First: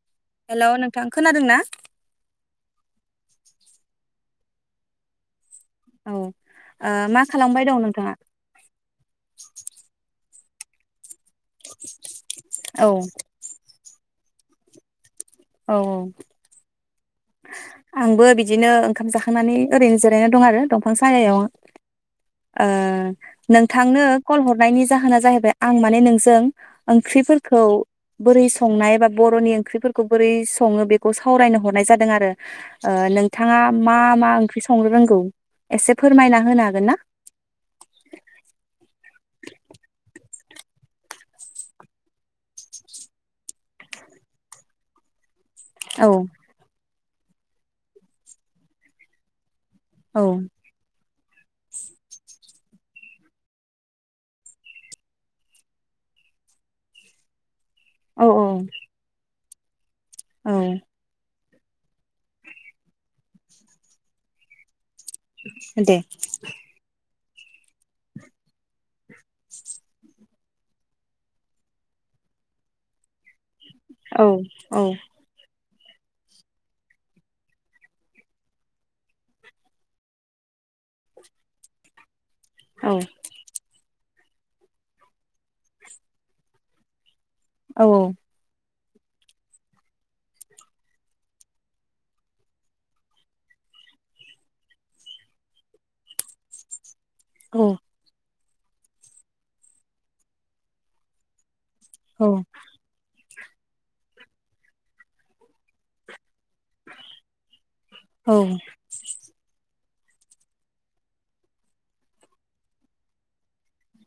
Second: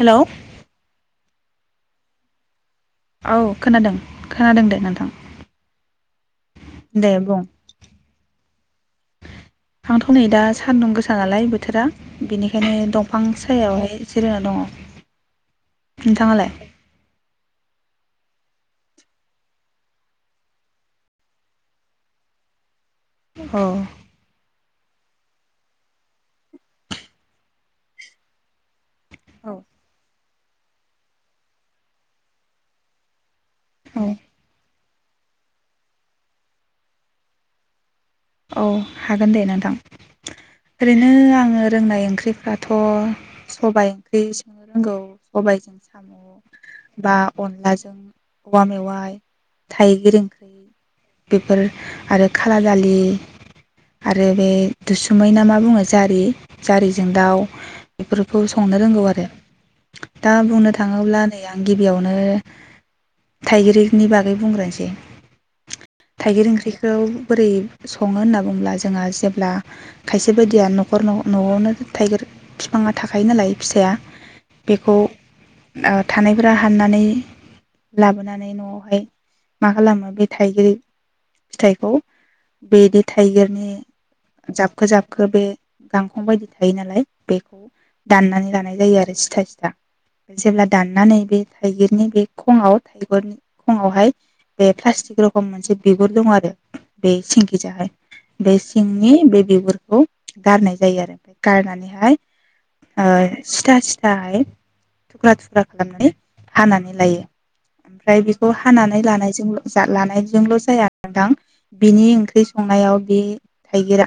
Hello हेल नोंथां खोनादों ना? औ खोनादों खोनादों दे नोंथां ‌। औ ओ मा खालामबाय दं नोंथाङा? सानदुं गोस नालाय बोथोरा बिनिखायनो औ दंफां सायावहाय जिरायना दङ। औ औ। नोंथाङालाय आंबो बिदिनो ओंखाम जाखांनानै ओरैनो जिरायना दं आरो दंफां सालायाव। ओ अ नोंथांनो कल हरनायनि जा होना जाहैबाय आं माने नोंजों ओंख्रिफोरखौ बोरै स नाय बा बर'नि औ ओंख्रिफोरखौ बोरै सङो बेखौ सावरायनो हरनाय जा दों आरो ओ नों थाङा मा मा ओंख्रि स नो रोंगौ एसे फोरमायना होनो हागोन ना? औ हागोन दे नोंथां ओरैनो आङो रोंनाय ओंख्रिफ्राथ' सबाय ओंख्रि संनो रोंगौ। सबायजों औ साम' बा अनलाजों औवा मेवाइ थाइगिर औ ओंख्रि बेफोर आरो खाला दालि आरो बे दुसुमै ना मा बुङो जारि जारिजों दाउ औ बेफोरखौ संनो रोंगौ आरो। दा औ बुंनो थाङोब्ला नै आं गिबियावनो थाइगिरनि बागै बुंग्रोनोसै दे थाइगिर ओंख्रिखौ बोरै सङो होनना बुङोब्ला जोंहा जेब्ला खायसे बायदिया न'खर न'आवनो थाइगिर बिफाङा थाखायो नालाय। फिथाया औ औ बेखौ ओ थानायफोरा हाननानै लाबोनानै न'आवहाय मा खालामो बे थाइगिर फिथाइखौ औ बेदि थाइगिरनि जाबखो जाबखो बे गांखं बायदि थायो नालाय। बेखौ औ दाननानै जानाय जायो आरो सिथा सिथा जेब्ला दाननानै बे थाइगिरनि बे खङाव थाइगिरनि खङावहाय बे प्लस्टिक रखम मोनसे बिगुर दं आरो बे बे औ जाहाय बे सिंनि बे बिगुरखौ गारनाय जायो आरो गारनानै हाय औ ओ सिथा सिथाहाय, थुख्रा थुख्रा खालामनानै हानानै लायो ओमफ्राय औ बेखौ हानानै लानायजोंल' दा लानायजोंल' जाया नोंथां बेनि ओं ख्रि संनायाव बे थाइगिरा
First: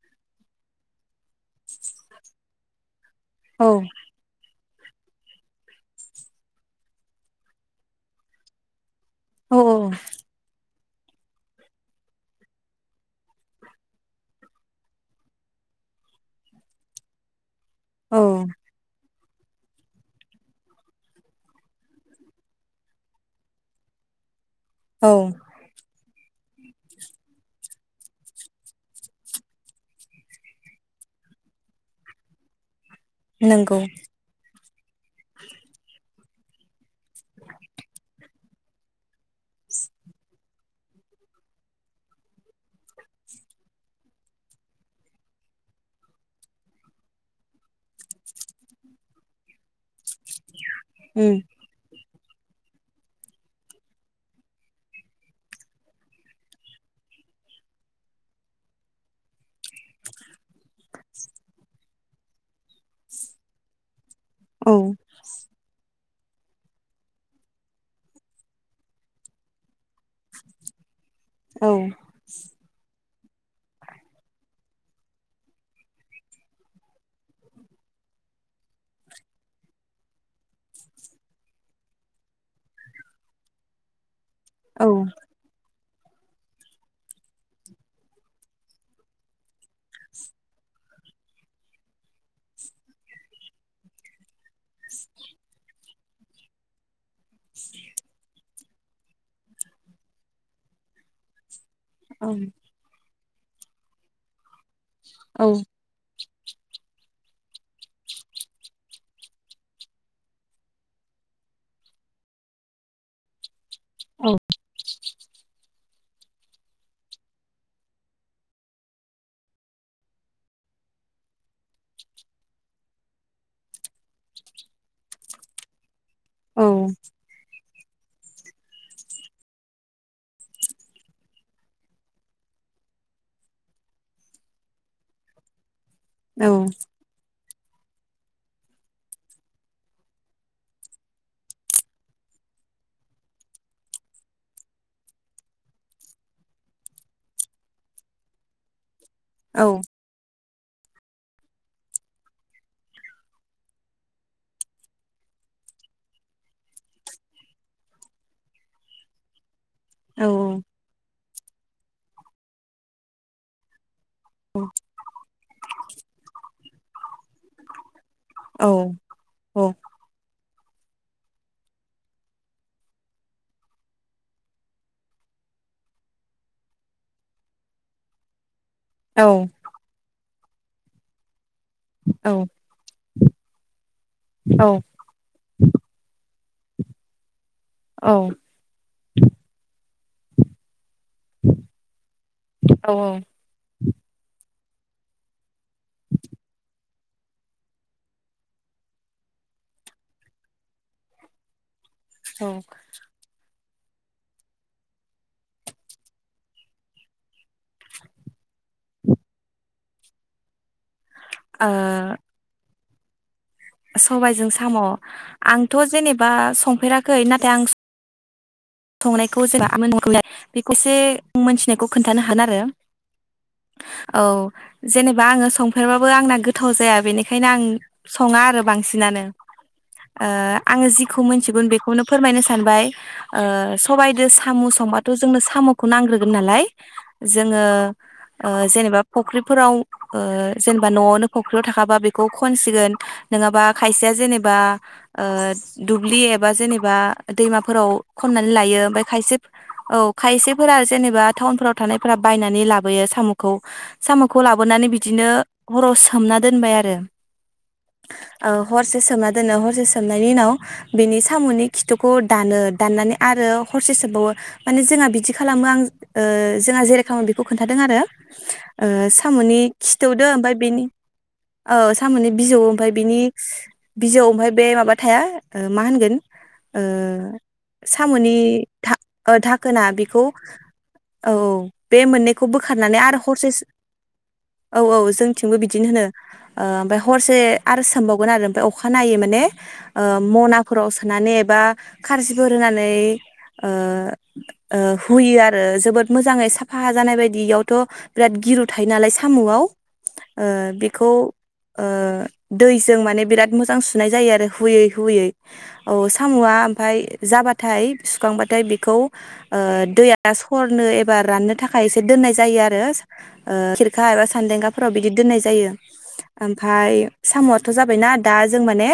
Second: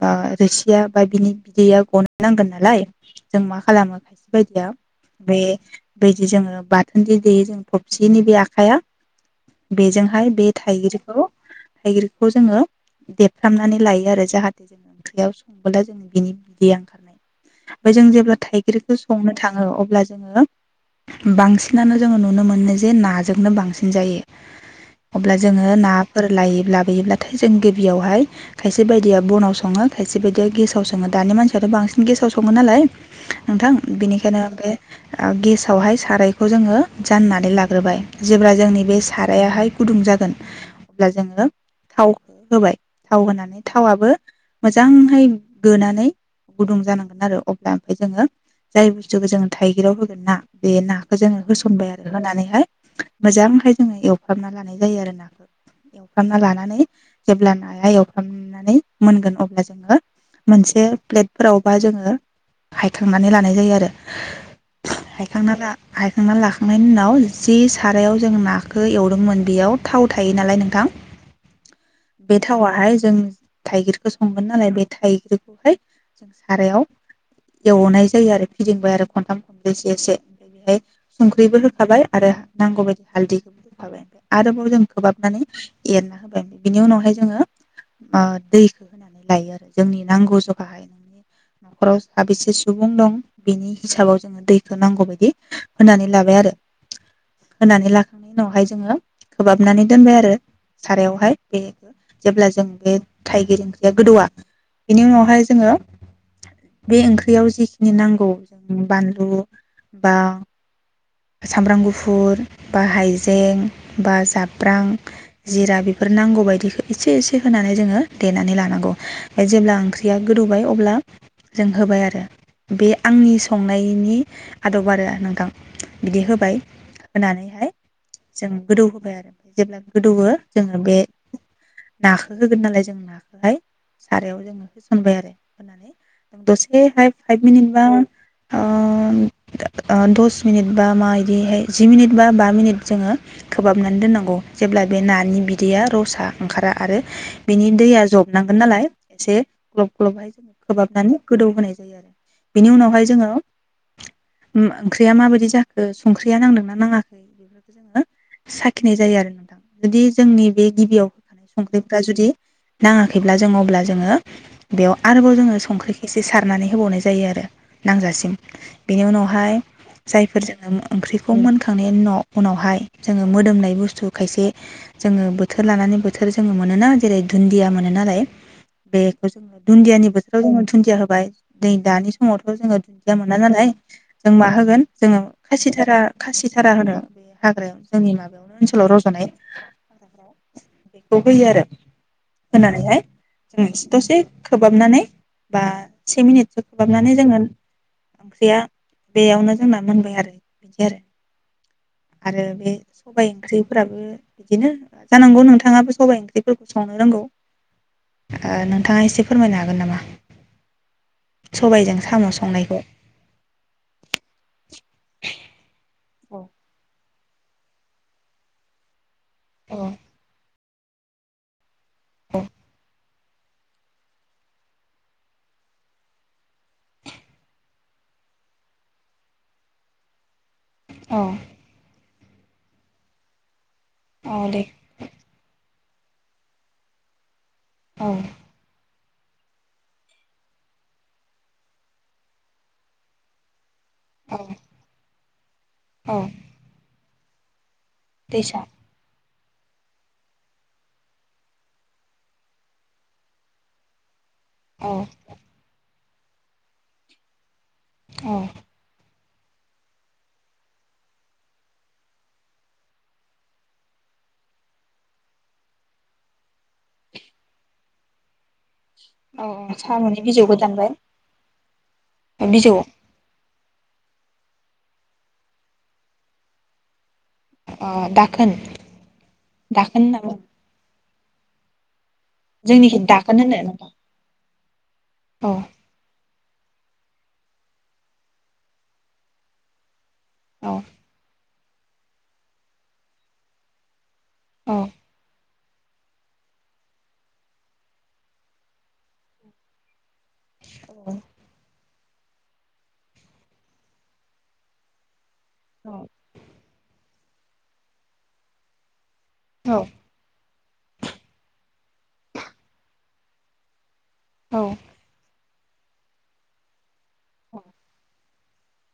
बा रोसिया बा बिनि बिदैया गनो नांगोन नालाय। जों मा औ खालामो खायसे बायदिया बे बेदि जोङो बाथोन दे देयो जों थबसिनि बे आखाइया औ बेजोंहाय बे थाइगिर औ थाइगिर खौ जोङो देफ्रामनानै लायो आरो जाहाथे जोङो ओंख्रियाव संबोला जोङो बिनि बिदैया ओंखारनाय ओमफ्राय जों औ जेब्ला थाइगिरखो संनो थाङो अब्ला जोङो बांसिनानो जोङो नुनो मोनो जे नाजोंनो बांसिन जायो। औ अब्ला जोङो नाफोर लायोब्ला लायोब्लाथाय जों गिबियावहाय खायसे बायदिया बनाव सङो खायसे बायदिया गेसाव सङो दानि मानसियाथ' बांसिन गेसाव सङो नालाय। नोंथां नंगौ बिनिखायनो बे ओ गेसावहाय सारायखौ जोङो जाननानै लाग्रोबाय जेब्ला जोंनि बे सारायाहाय गुदुं जागोन अब्ला जोङो थावखौ होबाय थाव होनानै थावआबो मोजांहै गोनानै गुदुं जानांगोन आरो अब्ला ओमफ्राय जोङो जाय बुस्थुखौ जोङो थाइगिरयाव होब गोन ना बे नाखो उम जोङो होसनबाय आरो। होनानैहाय मोजांहाय जोङो एवफ्रामना लानाय जायो आरो नाखौ। एवफ्रामना लानानै जेब्ला नाया एवफ्रामनानै मोनगोन अब्ला जोङो मोनसे प्लेटफोरावबा जोङो हायखांनानै लानाय जायो आरो। औ। हायखांनानै लाखांनायनि उनाव जि सारायाव जों नाखौ एवदोंमोन बेयाव थाव थायो नालाय नोंथां औ बे थावाहाय जों थाइगिरखौ संगोन नालाय बे थाइगिरखौहाय जों सारायाव एवनाय जायो आरो फिदिंबाय आरो खनथाम खनब्रैसे एसे ओमफ्राय बेहाय संख्रिबो होखाबाय आरो नांगौबायायदि हालदैखौबो होखाबाय ओमफ्राय आरोबाव जों औ खोबहाबनानै एरना होबाय बिनि उनावहाय जोङो ओ दैखौ होनानै लायो आरो जोंनि नांगौ जगाहाय नोंनि न'खराव साबेसे सुबुं दं बिनि हिसाबाव जोङो दैखो नांगौबायायदि होनानै लाबाय आरो होनानै लाखांनायनि उनावहाय जोङो खहाबनानै दोनबाय आरो। सारायावहाय। बे औ जेब्ला जों बे थाइगिर ओंख्रिया गोदौआ। बेनि औ उनावहाय जोङो बे ओंख्रियाव जिखिनि नांगौ जों बानलु बा सामब्राम गुफुर बा हाइजें बा औ जाब्रां जिरा बेफोर नांगौ बदिखौ एसे एसे होनानै जोङो देनानै लानांगौ ओमफ्राय जेब्ला ओंख्रिया गोदौबाय अब्ला जों होबाय आरो बे आंनि संनायनि आदब आरो नोंथां। बिदि होबाय औ होनानैहाय जों गोदौ होबाय आरो ओमफ्राय जेब्ला गोदौवो जोङो बे नाखौ होगोन नालाय जों नाखौहाय सारायाव जोङो होसनबाय आरो होनानै औ दसे हाय फाइभ मिनिट बा ओ दस मिनिट बा माबायदिहाय जि मिनिट बा बा मिनिट जोङो खोबहाबनानै दोननांगौ जेब्ला बे ना नि बिदैया रसा ओंखारा आरो बिनि दैया जबनांगोन नालाय एसे ग्लब ग्लबहाय खोबहाबनानै गोदौ होनोनाय जायो आरो बेनि उनावहाय जोङो ओम ओंख्रिया माबायदि जाखो संख्रिया नांदोंना नाङाखै बेफोरखौ जोङो साखिनाय जायो आरो नोंथां जुदि जोंनि बे गिबियाव संख्रिफ्रा जुदि नाङाखैब्ला जों अब्ला जोङो बेयाव आरोबाव जोङो संख्रि एसे सारनानै होबावनाय जायो आरो नांजासिम बेनि उनावहाय जायफोरजों ओंख्रिखौ मोनखांनायनि उनाव उनावहाय जोङो मोदोमनाय बुस्थु खायसे जोङो बोथोर लानानै बोथोर जोङो मोनोना जेरै दुन्दिया मोनो नालाय बेखौ औ जोङो दुन्दियानि बो थोराव जोङो दुनदिया होबाय नै दानि औ समावथ' जोङो दुन्दिया मोना नालाय जों मा होगोन जोङो खासिथारा खासि रा होनो हाग्रायाव जोंनि ओ माबायावनो ओनसोलाव रज'नाय बेखौ होयो आरो होनानैहाय दसे खोबहाबनानै बा से मिनिटसो खोबहाबनानै जोङो ओंख्रिया बेयावनो जोंना मोनबाय आरो बिदि आरो। आरो बे सबाइ ओंख्रि फोराबो बिदिनो जानांगौ नोंथाङाबो सबायाइ ओंख्रिफोरखौ संनो रोंगौ ओ नोंथाङा एसे फोरमायनो हागोन नामा? सबायजों साम' संनायखौ सबायजों साम' आं थ' जेनेबा औ संफेरा खै नाथाय आं संनायखौ जों औ [unintelligible] एसे मोनथिनायखौ खोन्थानो हागोन आरो। औ जेनेबा आङो संफेरबाबो आंना गोथाव जाया बेनिखायनो आं सङा आरो बांसिनानो ओ आङो जिखौ औ मोनथिगोन बेखौनो फोरमायनो सानबाय। ओ सबायदो औ साम' दे संबाथ' जोंनो साम' खौ नांग्रोगोन नालाय जोङो ओ जेनेबा फुख्रिफोराव ओ जेनेबा न'आवनो फख्रियाव थाखाबा बेखौ खनसिगोन नोङाबा खायसेया जेनेबा ओ दुब्लि एबा जेनेबा दैमाफोराव खननानै दैसा लायो ओमफाय खायसे औ खायसेफोरा जेनेबा टाउनफोराव थानायफोरा बायनानै लाबोयो साम'खौ साम' खौ लाबोनानै बिदिनो हराव सोम [unintelligible] दोनबाय आरो आ हरसे सोमना दोनो हरसे सोमनायनि उनाव बिनि साम'नि खिथुखौ दानो दाननानै आरो हरसे सोमबावो माने जोंहा बिदि खालामो आं जोंहा जेरै खालामो बेखौ खोन्थादों आरो ओ औ साम'नि साम'नि खिथौदो ओमफ्राय बिजौखौ बेनि दानबाय औ साम'नि बिजौ ओमफ्राय बेनि बिजौ ओमफाय बे माबा थाया मा होनगोन ओ ओ साम'नि दाखोन धाखोना दाखोन होनना बेखौ बुङो औ औ बे मोननैखौ बोखारनानै जोंनिखि आरो दाखोन हरसे होनो नोंथां औ औ औ जोंथिंबो बिदिनो होनो ओ ओमफ्राय हरसे आरो सोमबावगोन आरो ओमफ्राय अखानायै माने ओ मनाफोराव सोनानै एबा [unintelligible] बोरोनानै ओ ओ हुयो आरो ओ जोबोद मोजाङै साफाहा जानाय बायदि इयावथ' बिराद गिरु थायो नालाय साम'आव ओ बेखौ ओ दैजों माने बिराद मोजां सुनाय जायो आरो हुयै हुयै औ साम'आ ओमफ्राय जाबाथाय सुखांबाथाय बेखौ ओ दैया हरनो एबा राननो थाखाय एसे दोननाय जायो आरो [unintelligible] सान्देंगाफोराव बिदि दोन्नाय जायो ओमफ्राय साम'आथ' जाबायना दा जों माने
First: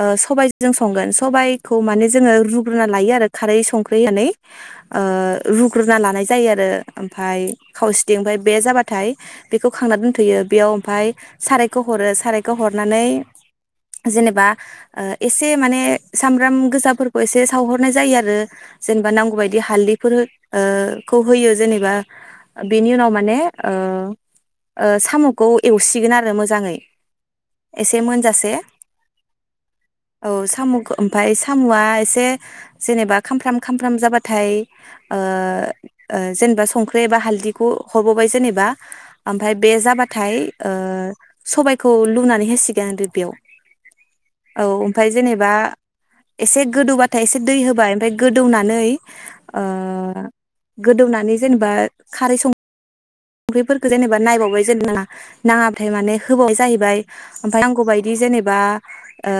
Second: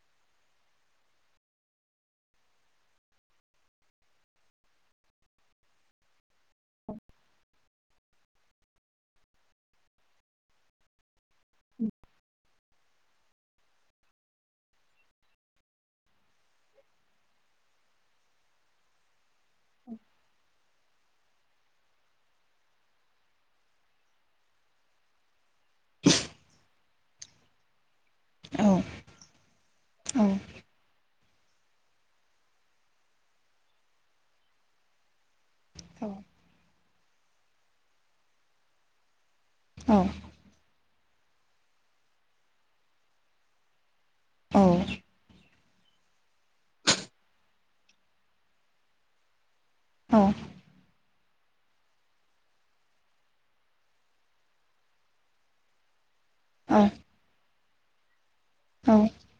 ओ सबाय जों संगोन सबायखौ माने जोङो रुग्रोना लायो आरो खारै संख्रि होनानै ओ रुग्रोना लानाय जायो आरो ओमफ्राय खावसेथिं ओमफ्राय बे जाबाथाय बेखौ खांनानै दोनथ'यो बेयाव ओमफ्राय सारायखौ हरो सारायखौ हरनानै जेनेबा एसे माने सामब्राम गोजा फोरबो एसे सावहरनाय जायो आरो जेनेबा नांगौ बायदि हालदैफोर ओ खौ होयो जेनेबा बिनि उनाव माने साम'खौ एवसिगोन आरो मोजै मोनजासे औ औ सामखौ ओमफाय साम'आ एसे जेनेबा खामफ्राम खामफ्राम जाबाथाय ओ ओ जेनेबा सं रे एबा हालददिखौ हरबोबाय जेनेबा ओमफ्राय बे जाबाथाय ओ सबायखौ लुनानै होसिगोन बेयाव। औ ओमफ्राय जेनेबा एसे गोदौबा हाथाय एसे दै होबाय ओमफ्राय गोदौनानै ओ गोदौनानै जेनेबा खारै सं संख्रिफोरखौ जेनेबा नायबावबाय जेन नाङा नाङाथाय माने होबाव जाहैबाय नांगौ बायदि जेनेबा बा औ ओ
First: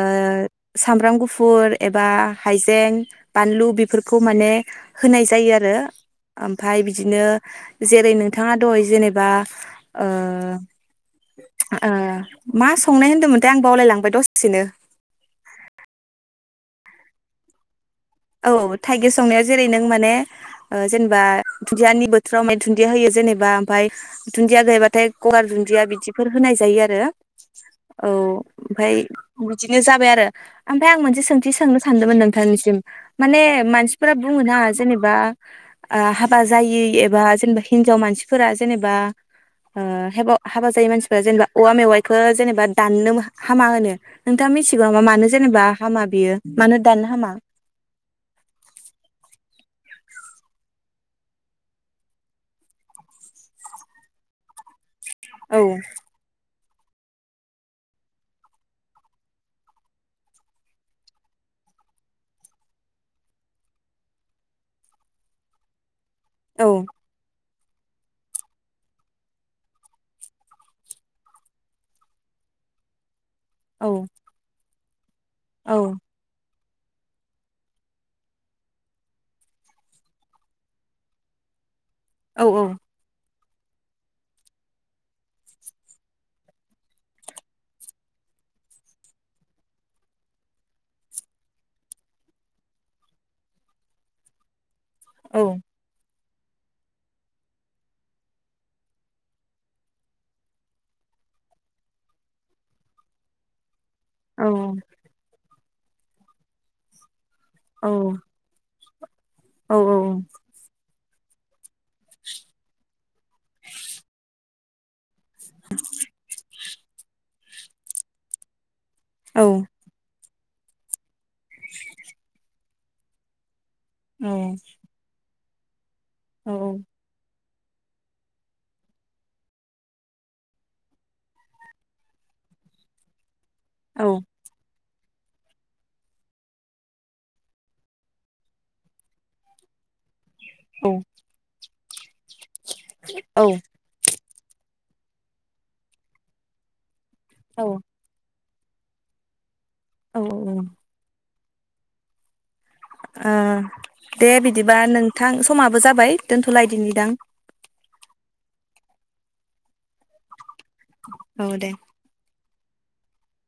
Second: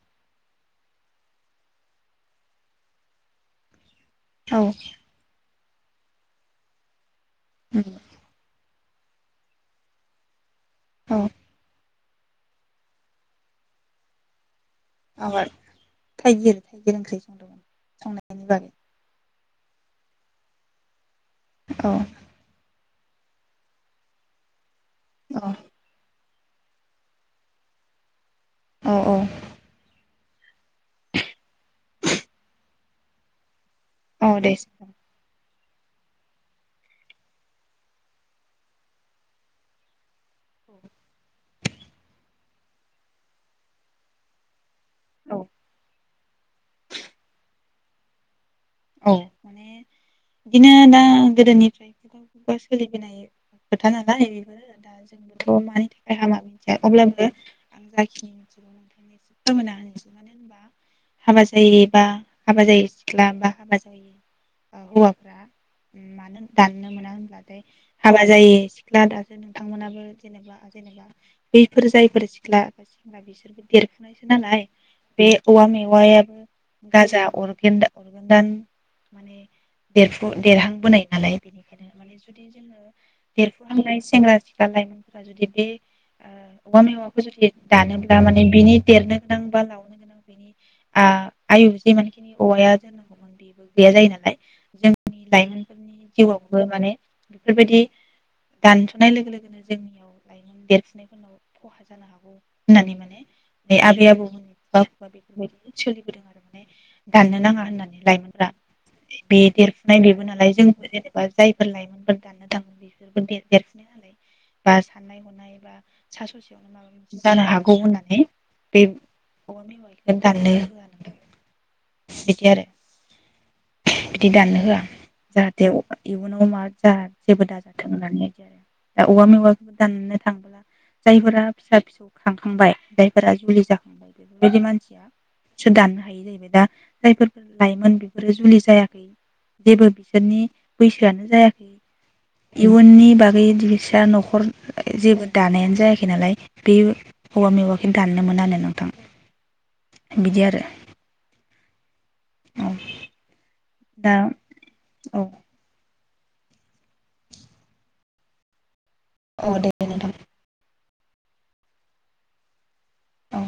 सामब्राम गुफुर एबा हाइजें बानलु बिब बेफोरखौ माने औ होनाय जायो आरो। ओमफ्राय बिदिनो जेरै नोथां मा दहय जेनेबा ओ ओ मा संनाय होन्दोंमोन थाय आं बावलायलांबाय दसेनो। आबाद थाइगिर थाइगिर ओंख्रि। संनायनि बागै औ थाइगिर संनाया जेरै नों माने ओ जेन जे बा औ दुदियानि बोथोराव मैथु दुन्दिया होयो जेनेबा ओमफाय दुनदिया गैयाबा थाय औ गगार दुन्दिया बिदि बेफोर होनाय जायो आरो औ। ओमफ्राय औ औ बिदिनो जाबाय आरो। ओमफ्राय आं मोनसे सोंथि सोंनो सानदोंमोन नोंथांनिसिम। माने मान सिफोरा औ बुङोना दे जेनेबा ओ हाबा जायि एबा जेनेबा हिन्जाव मानसिफोरा जेनेबा ओ हेब हाबा जायो मानसिफ्रा जेनेबा औवा मेवाइखौ जेनेब बा दाननो हामा होनो नोंथाङा मिथि [unintelligible] मानो औ जेनेबा हामा बियो मानो दानो हामा औ बिदिनो दा गोदोनिफ्राय [unintelligible] खुगा खुगा सोलिबोनाय खोथा नालाय औ थ' मानि थाखाय हामा अब्लाबो आं [unintelligible] हाबा जायि बा हाबा जायि सिख्ला बा हाबा [unintelligible] जायि ओ हौवाफ्रा मानो औ दाननो मोना होनब्ला हाबा जायो सिख्ला दासो नोंथांमोनाबो जेनेबा जेनेबा [unintelligible] बैफोर जायफोर सिख्ला बिसोरनि था औ देरफुनायसो नालाय बे औवा औ मेवाय गाजा अरगोनदा दान माने देरफु देरहां बोनाय नालाय [unintelligible] माने औ जुदि जोङो देरफुहांनाय सेंग्रा सिख्ला लाइमोनफोरा जुदि बे ओ औवा मेवाखौ जुदि दानोब्ला माने बिनि देरनो गोनां बा लावनो गोनां बिनि आ आयु जे मानखिनि औवाया बेबो गैया जायो नालाय जोंनि [unintelligible] औ लाइमोनफोरनि जिउआवबो माने बेफोरबायदि दानस'नाय लोगो लोगोनो [unintelligible] जोंनियाव लाइमोन देरफुनायफोरनाव खहा [unintelligible] जानो हागौ होननानै माने बे आबै आबौमो औ [unintelligible] सोलिबोदों आरो माने दाननो नाङा औ होननानै [unintelligible] बे औ देरफुनाय बेबो नालाय जों जे बा जायफोर लाइमोनफोर दाननो [unintelligible] थाङोन बेसोरबो देरफिनो हालाय बा साननाय हना [unintelligible] जानो हागौ होननानै बे [unintelligible] दाननो बिदि आरो बिदि दाननो होआ जाहाथे इयुनाव औ मा जा जेबो दा थों होननानै औवा मेवाखौ दाननो [unintelligible] थांब्लाजायफोरा फिसा फिसौ खांखांबाय जायफोरा जाखांबाय बेफोरबायदि मानसिया सो दाननो हायि जाहैबाय दा जायफोर लाइमोन गो जुलि जायाखै जेबो बि बिसोरनि बैसोआनो जायाखै इयुननि बागै दिबिसा न'खर न'खर जेबो दानायानो जायाखै नालाय बे हौवा मेवाखौ दाननो मोनानो होन्नानै नोंथां औ बिदि औ आरो औ ओ दा दे बिदिबा औ नोंथां समाबो जाबाय दोनथ'लायदिनि दां औ देेदे नोंथां औ दे औ